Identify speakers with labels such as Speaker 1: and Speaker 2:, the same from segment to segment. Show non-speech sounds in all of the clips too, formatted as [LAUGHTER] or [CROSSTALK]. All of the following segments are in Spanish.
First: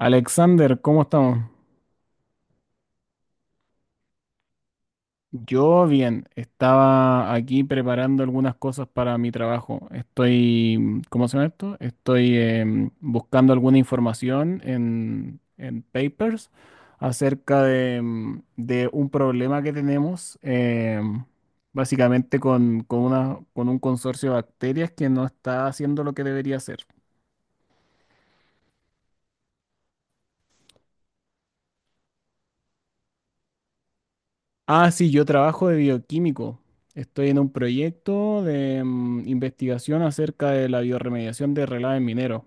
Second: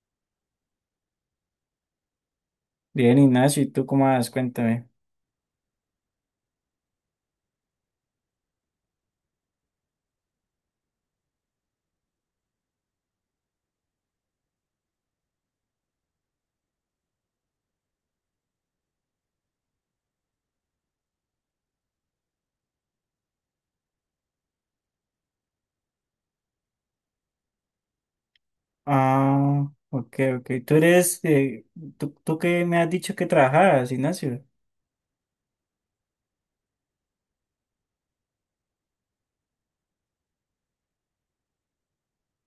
Speaker 1: Alexander, ¿cómo estamos?
Speaker 2: Bien, Ignacio, ¿y tú cómo vas? Cuéntame.
Speaker 1: Yo bien, estaba aquí preparando algunas cosas para mi trabajo. Estoy, ¿cómo se llama esto? Estoy buscando alguna información en papers acerca de, de un problema que tenemos, básicamente con un consorcio de bacterias que no está haciendo lo que debería hacer.
Speaker 2: Ah, ok, ok. Tú eres, tú que me has dicho que trabajabas, Ignacio.
Speaker 1: Ah, sí, yo trabajo de bioquímico. Estoy en un proyecto de investigación acerca de la bioremediación de relaves mineros.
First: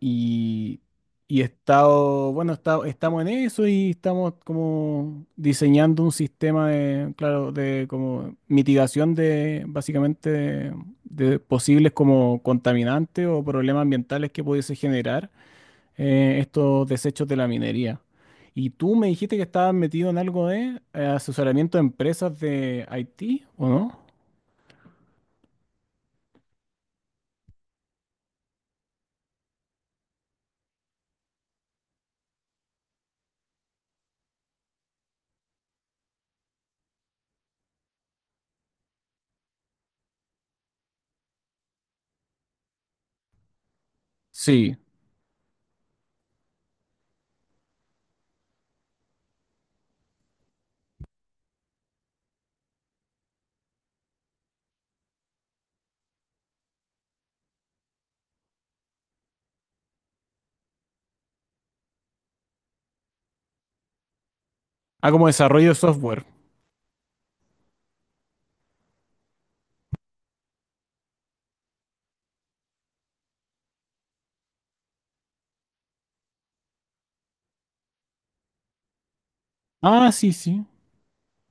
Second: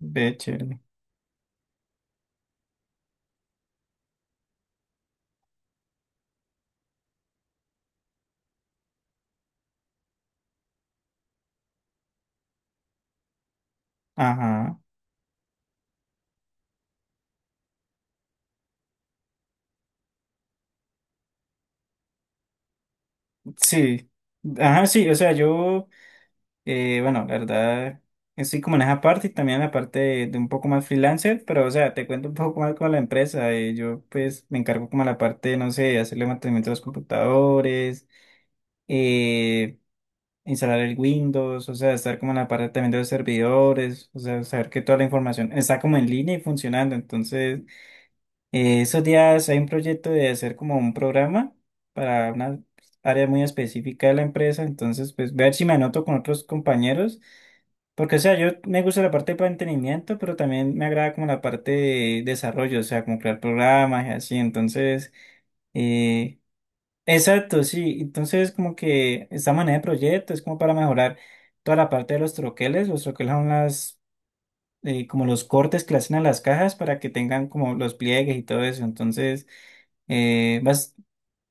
Speaker 2: Ve, chévere.
Speaker 1: Y, y he estado, bueno, estamos en eso y estamos como diseñando un sistema de, claro, de como mitigación de básicamente de posibles como contaminantes o problemas ambientales que pudiese
Speaker 2: Ajá,
Speaker 1: generar estos desechos de la minería. Y tú me dijiste que estabas metido en algo de asesoramiento de empresas de IT, ¿o no?
Speaker 2: sí. Ajá, sí, o sea, yo, bueno, la verdad, estoy como en esa parte y también en la parte de un poco más freelancer, pero, o sea, te cuento un poco más con la empresa. Yo, pues, me encargo como la parte, no sé, de hacerle mantenimiento a los computadores, eh. Instalar el Windows, o sea, estar como en la parte también de los servidores, o sea, saber
Speaker 1: Sí.
Speaker 2: que toda la información está como en línea y funcionando. Entonces, esos días hay un proyecto de hacer como un programa para una área muy específica de la empresa, entonces, pues ver si me anoto con otros compañeros, porque, o sea, yo me gusta la parte de mantenimiento, pero también me agrada como la parte de desarrollo, o sea, como crear programas y así,
Speaker 1: Ah,
Speaker 2: entonces...
Speaker 1: como desarrollo de software.
Speaker 2: Eh, Exacto, sí. Entonces, como que esta manera de proyecto es como para mejorar toda la parte de los troqueles. Los troqueles son las, como los cortes que le hacen a las cajas para que tengan como los pliegues y todo eso. Entonces,
Speaker 1: Ah, sí,
Speaker 2: eh,
Speaker 1: sí.
Speaker 2: vas,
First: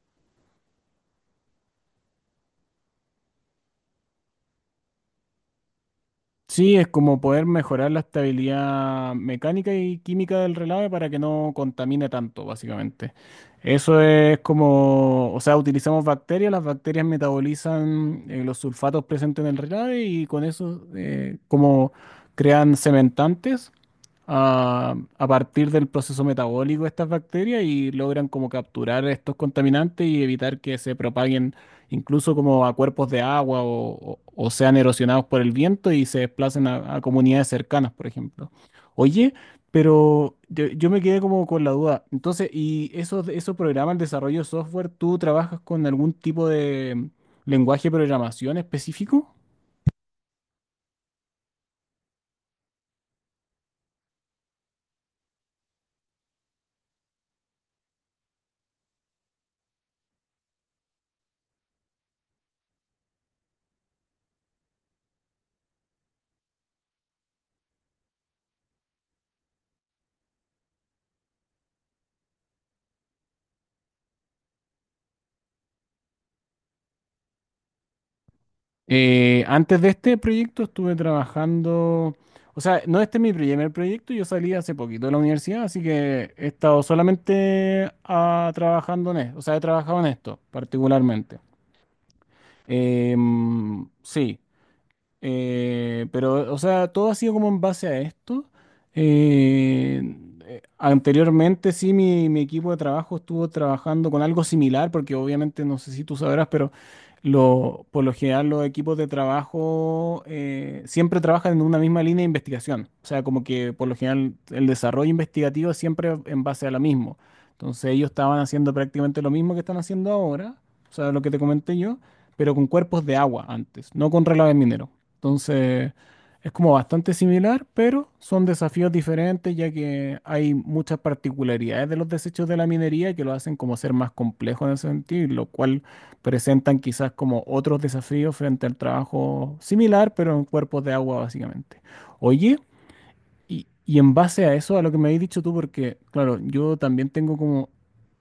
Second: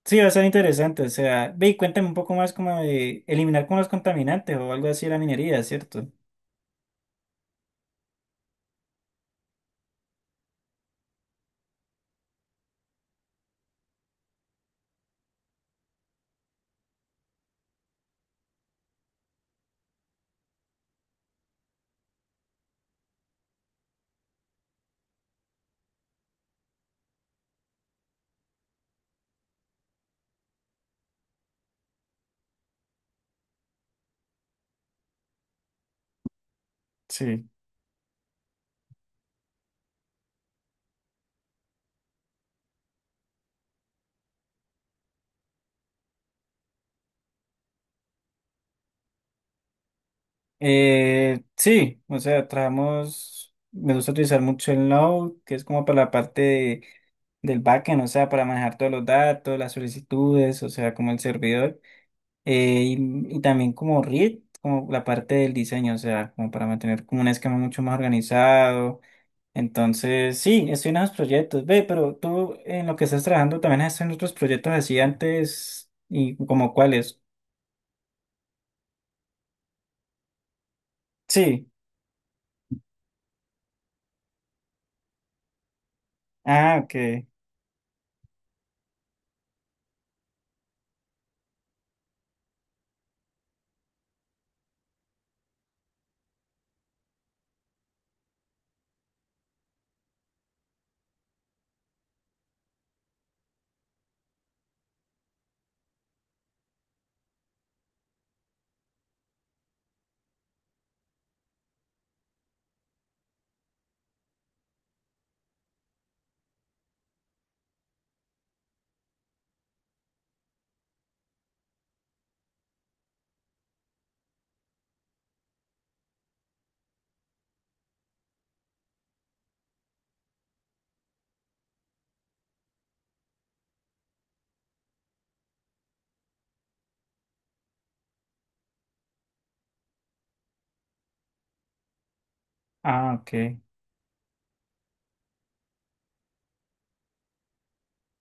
Speaker 2: sí, va a ser interesante. O sea, ve y cuéntame un poco más como de eliminar como los contaminantes o algo así de la minería, ¿cierto?
Speaker 1: Sí, es como poder mejorar la estabilidad mecánica y química del relave para que no contamine tanto, básicamente. Eso es como, o sea, utilizamos bacterias, las bacterias metabolizan los sulfatos presentes en el relave y con eso como crean cementantes a partir del proceso metabólico de estas bacterias y logran como capturar estos contaminantes y evitar que se propaguen incluso como a cuerpos de agua o sean erosionados por el viento y se desplacen a comunidades
Speaker 2: Sí.
Speaker 1: cercanas, por ejemplo. Oye, pero yo me quedé como con la duda. Entonces, ¿y esos programas, el desarrollo de software, tú trabajas con algún tipo de lenguaje de programación específico?
Speaker 2: Sí, o sea, trabajamos, me gusta utilizar mucho el Node, que es como para la parte del backend, o sea, para manejar todos los datos, las solicitudes, o sea, como el servidor, eh, y, y también como React, como la parte del diseño, o sea, como para mantener como un esquema mucho más organizado. Entonces, sí, estoy en esos proyectos. Ve, pero tú en lo que estás trabajando también has hecho en otros proyectos así antes y como cuáles.
Speaker 1: Antes de este proyecto estuve
Speaker 2: Sí.
Speaker 1: trabajando, o sea, no este es mi primer proyecto, yo salí hace poquito de la universidad, así que he
Speaker 2: Ah,
Speaker 1: estado
Speaker 2: ok.
Speaker 1: solamente ah, trabajando en esto, o sea, he trabajado en esto particularmente. Em, sí, pero, o sea, todo ha sido como en base a esto. Eh, Anteriormente, sí, mi equipo de trabajo estuvo trabajando con algo similar, porque obviamente no sé si tú sabrás, pero por lo general los equipos de trabajo siempre trabajan en una misma línea de investigación. O sea, como que por lo general el desarrollo investigativo es siempre en base a lo mismo. Entonces ellos estaban haciendo prácticamente lo mismo que están haciendo ahora, o sea, lo que te comenté yo, pero con cuerpos de agua antes, no con relaves mineros. Entonces, es como bastante similar, pero son desafíos diferentes, ya que hay muchas particularidades de los desechos de la minería que lo hacen como ser más complejo en ese sentido, y lo cual presentan quizás como otros desafíos frente al trabajo similar, pero en cuerpos de agua, básicamente. Oye,
Speaker 2: Ah, ok.
Speaker 1: y en base a eso, a lo que me habéis dicho tú, porque claro, yo también tengo como,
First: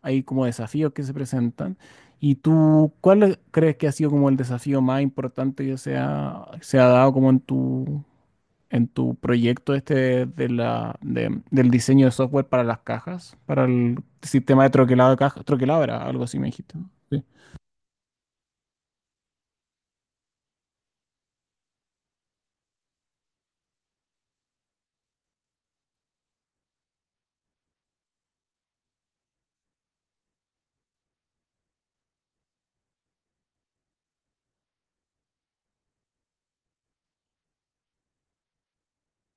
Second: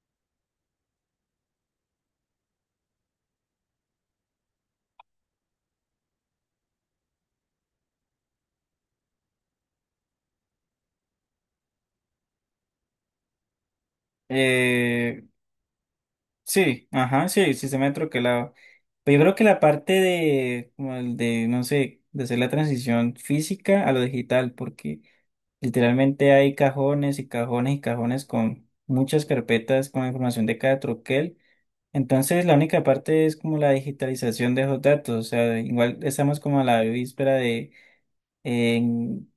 Speaker 1: hay como desafíos que se presentan. ¿Crees que ha sido como el desafío más importante que se ha dado como en tu proyecto este de la, de- del diseño de software para las cajas, para el sistema de troquelado de
Speaker 2: Eh,
Speaker 1: cajas? Troquelado era algo así, me dijiste,
Speaker 2: Sí,
Speaker 1: ¿no? Sí.
Speaker 2: ajá, sí, el sistema de troquelado. Pero yo creo que la parte de, como el de, no sé, de hacer la transición física a lo digital, porque literalmente hay cajones y cajones y cajones con muchas carpetas con información de cada troquel. Entonces, la única parte es como la digitalización de esos datos. O sea, igual estamos como a la víspera de eh,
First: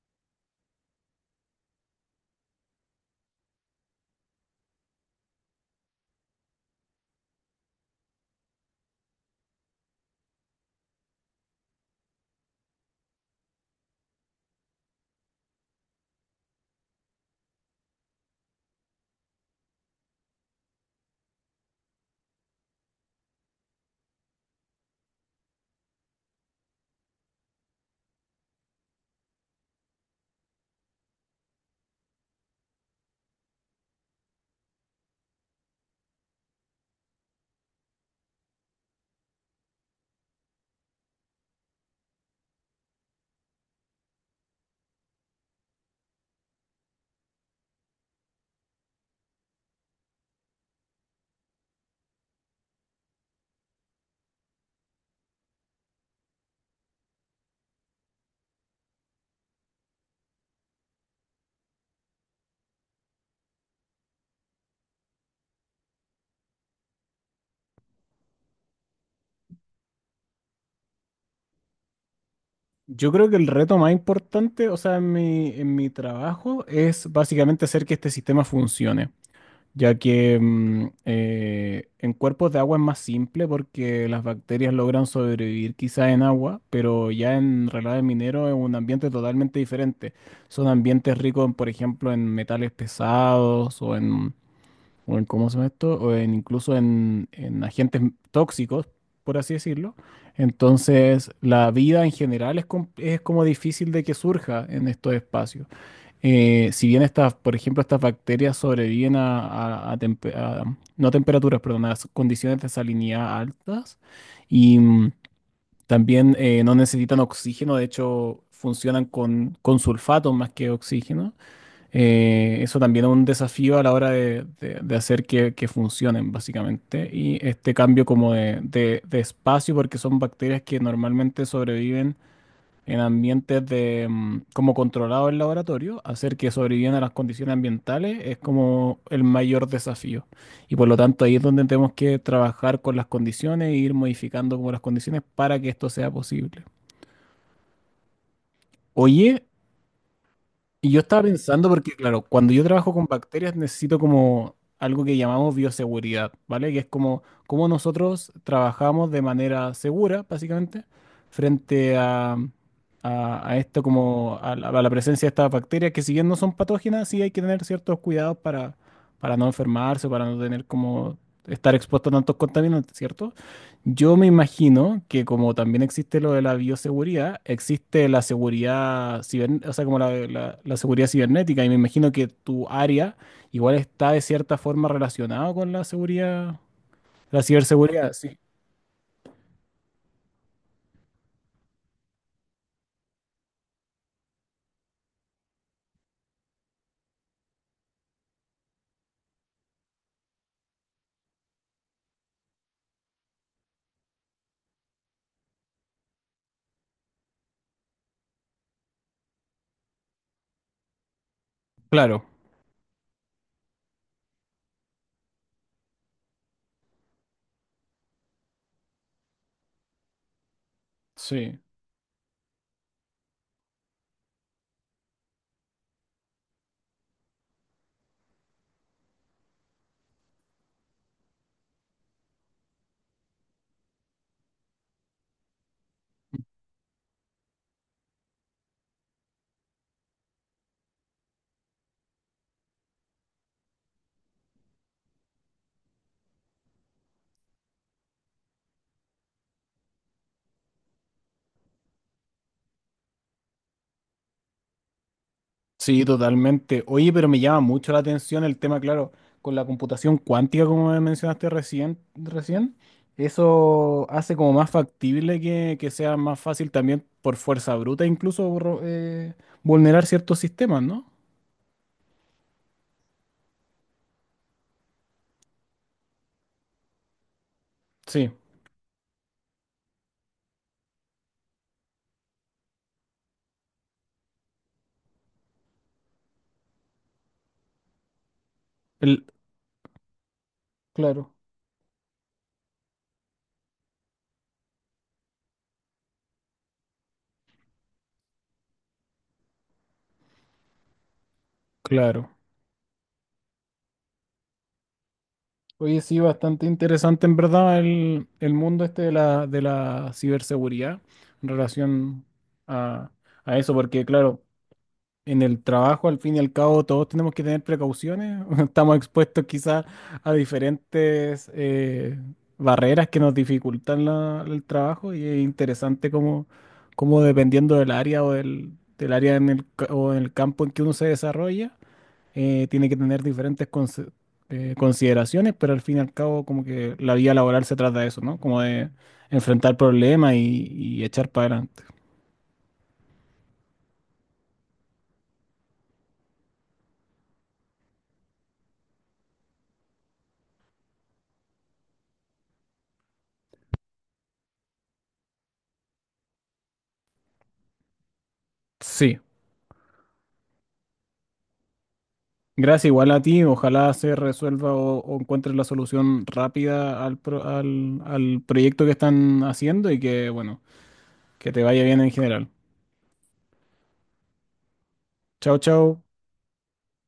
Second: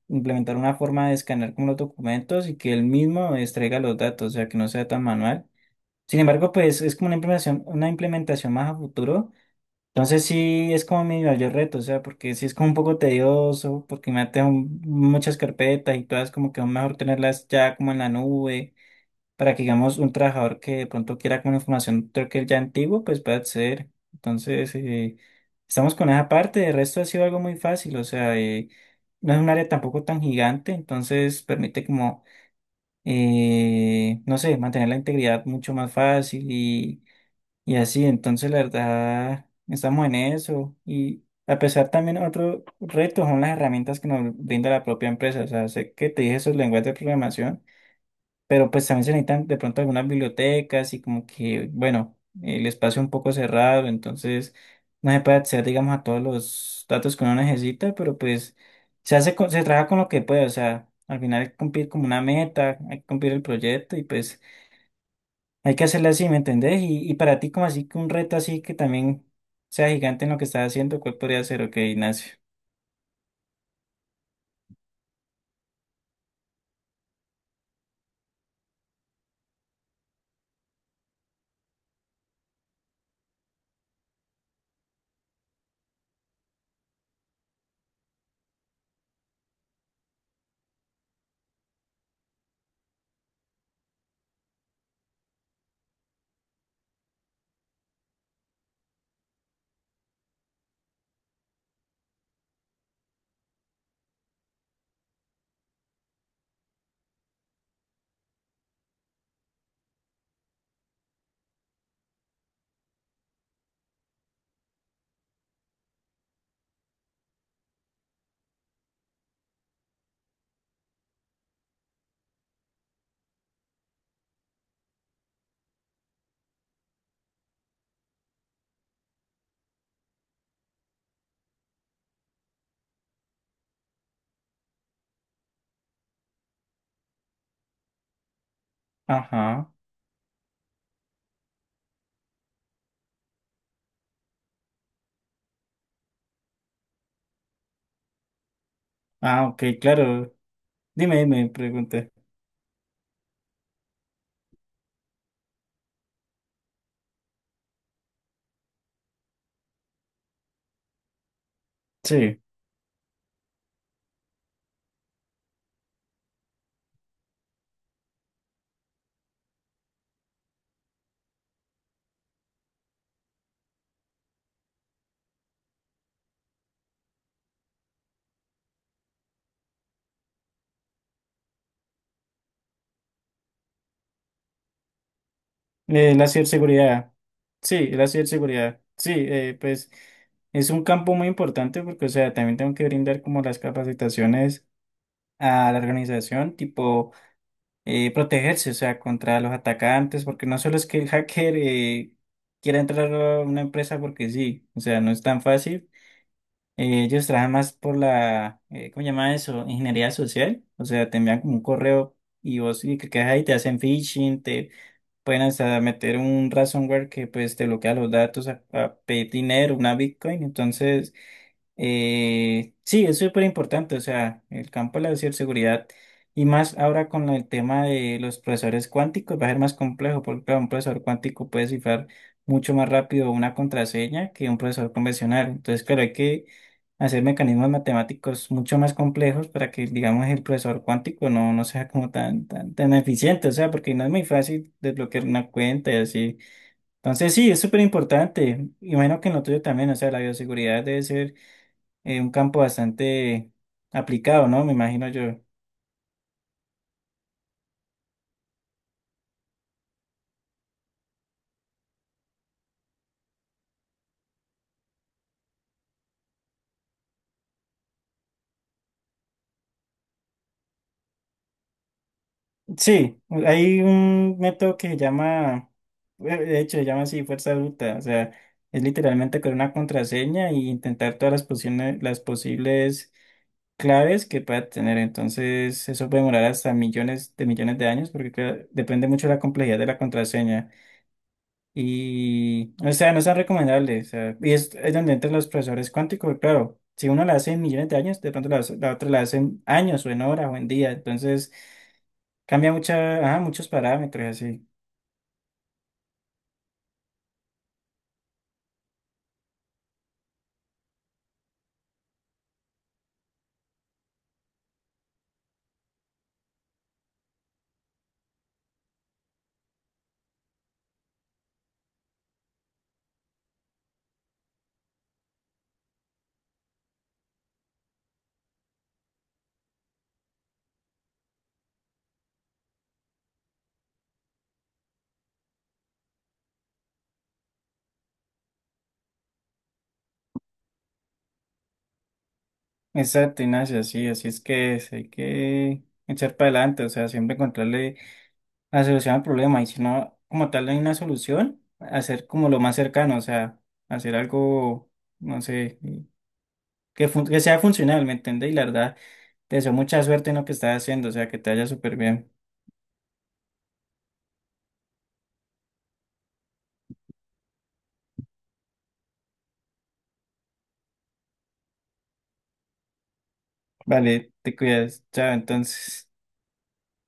Speaker 2: implementar una forma de escanear como los documentos y que él mismo extraiga los datos, o sea, que no sea tan manual sin embargo, pues es como una implementación más a futuro. Entonces sí es como mi mayor reto, o sea, porque sí es como un poco tedioso, porque me tengo muchas carpetas y todas como que es mejor tenerlas ya como en la nube, para que digamos un trabajador que de pronto quiera como información creo que ya antiguo, pues pueda acceder. Entonces, estamos con esa parte, de resto ha sido algo muy fácil, o sea, no es un área tampoco tan gigante, entonces permite como no sé, mantener la integridad mucho más fácil y así, entonces la verdad, estamos en eso. Y a pesar también otro reto son las herramientas que nos brinda la propia empresa. O sea, sé que te dije esos lenguajes de programación, pero pues también se necesitan de pronto algunas bibliotecas y como que, bueno, el espacio un poco cerrado, entonces no se puede acceder, digamos, a todos los datos que uno necesita, pero pues se trabaja con lo que puede. O sea, al final hay que cumplir como una meta, hay que cumplir el proyecto y pues... Hay que hacerla así, ¿me entendés? Y para ti, como así que un reto así que también sea gigante en lo que estás haciendo, ¿cuál podría ser? Ok, Ignacio.
Speaker 1: Yo creo que el reto más importante, o sea, en mi trabajo es básicamente hacer que este sistema funcione. Ya que en cuerpos de agua es más simple porque las bacterias logran sobrevivir quizás en agua, pero ya en relaves mineros es un ambiente totalmente diferente. Son ambientes ricos, en, por ejemplo, en metales pesados o en ¿cómo se llama esto? O en incluso en tóxicos, por así decirlo. Entonces, la vida en general es, es como difícil de que surja en estos espacios. Si bien estas, por ejemplo, estas bacterias sobreviven no a temperaturas, perdón, a condiciones de salinidad altas y también no necesitan oxígeno, de hecho funcionan con sulfato más que oxígeno. Eso también es un desafío a la hora de hacer que funcionen, básicamente. Y este cambio como de espacio, porque son bacterias que normalmente sobreviven en ambientes de como controlado el laboratorio, hacer que sobrevivan a las condiciones ambientales es como el mayor
Speaker 2: Ajá.
Speaker 1: desafío. Y por lo tanto ahí es donde tenemos que trabajar con las condiciones e ir modificando como las condiciones para que esto sea posible. Oye,
Speaker 2: Ah, ok, claro.
Speaker 1: y yo
Speaker 2: Dime,
Speaker 1: estaba
Speaker 2: dime,
Speaker 1: pensando porque,
Speaker 2: pregunta.
Speaker 1: claro, cuando yo trabajo con bacterias necesito como algo que llamamos bioseguridad, ¿vale? Que es como cómo nosotros trabajamos de manera segura, básicamente, frente a,
Speaker 2: Sí.
Speaker 1: a esto como a la presencia de estas bacterias que si bien no son patógenas, sí hay que tener ciertos cuidados para no enfermarse, para no tener como estar expuesto a tantos contaminantes, ¿cierto? Yo me imagino que como también existe lo de la bioseguridad, existe la seguridad, o sea, como la, la seguridad cibernética, y me imagino que tu área igual está de cierta forma relacionada con la
Speaker 2: La
Speaker 1: seguridad,
Speaker 2: ciberseguridad.
Speaker 1: la
Speaker 2: Sí, la
Speaker 1: ciberseguridad, sí.
Speaker 2: ciberseguridad. Sí, pues es un campo muy importante porque, o sea, también tengo que brindar como las capacitaciones a la organización, tipo. Protegerse, o sea, contra los atacantes, porque no solo es que el hacker quiera entrar a una empresa porque sí, o sea, no es tan fácil. Ellos trabajan más por la, ¿cómo se llama eso? Ingeniería social, o sea, te envían como un correo
Speaker 1: Claro,
Speaker 2: y vos y que quedas ahí, te hacen phishing, te pueden hasta meter un ransomware que pues te bloquea los datos a pedir dinero, una Bitcoin, entonces...
Speaker 1: sí.
Speaker 2: Sí, es súper importante, o sea, el campo de la ciberseguridad y más ahora con el tema de los procesadores cuánticos va a ser más complejo porque claro, un procesador cuántico puede cifrar mucho más rápido una contraseña que un procesador convencional. Entonces, claro, hay que hacer mecanismos matemáticos mucho más complejos para que, digamos, el procesador cuántico no, no sea como tan, tan, tan eficiente, o sea, porque no es muy fácil desbloquear una cuenta y así. Entonces, sí, es súper importante. Imagino que en lo tuyo también, o sea, la bioseguridad debe ser un campo bastante aplicado, ¿no? Me imagino yo.
Speaker 1: Sí, totalmente. Oye, pero me llama mucho la atención el tema, claro, con la computación cuántica, como me mencionaste recién. Eso hace como más factible que sea más fácil también por fuerza bruta, incluso vulnerar ciertos sistemas, ¿no?
Speaker 2: Sí, hay un método que se llama, de hecho, se llama así fuerza bruta, o
Speaker 1: Sí,
Speaker 2: sea, es literalmente con una contraseña y intentar todas las posibles claves que pueda tener. Entonces, eso puede demorar hasta millones de años porque claro, depende
Speaker 1: el,
Speaker 2: mucho de la complejidad de la contraseña.
Speaker 1: claro,
Speaker 2: Y, o sea, no son recomendables. O sea, y es donde entran los profesores cuánticos, claro. Si uno la hace en millones de años, de pronto la otra la hace en años o en horas o en días. Entonces,
Speaker 1: claro.
Speaker 2: cambia mucha, ajá, muchos parámetros, así.
Speaker 1: Oye, sí, bastante interesante en verdad el mundo este de la ciberseguridad en relación a, a eso, porque claro, en el trabajo, al fin y al cabo, todos tenemos que tener precauciones. [LAUGHS] Estamos expuestos quizás a diferentes barreras que nos dificultan el trabajo y es interesante como, como dependiendo del área o del, del área en el, o en el campo en que uno se desarrolla, tiene que tener diferentes consideraciones, pero al fin y al cabo como que la vida laboral se trata de eso, ¿no? Como de enfrentar problemas y echar para adelante.
Speaker 2: Exacto, Ignacio, así, así es que es, hay que echar para adelante, o sea, siempre encontrarle la solución al problema. Y si no, como tal, no hay una solución, hacer como lo más cercano, o sea, hacer algo, no sé. Que, que sea funcional, ¿me entendés? Y la verdad,
Speaker 1: Sí.
Speaker 2: te deseo mucha suerte en lo que estás haciendo, o sea, que te vaya súper bien.
Speaker 1: Gracias igual a ti. Ojalá se resuelva o encuentres la solución rápida al proyecto que están haciendo y que, bueno, que te vaya bien en general.
Speaker 2: Vale, te cuidas. Chao,
Speaker 1: Chao, chao.
Speaker 2: entonces.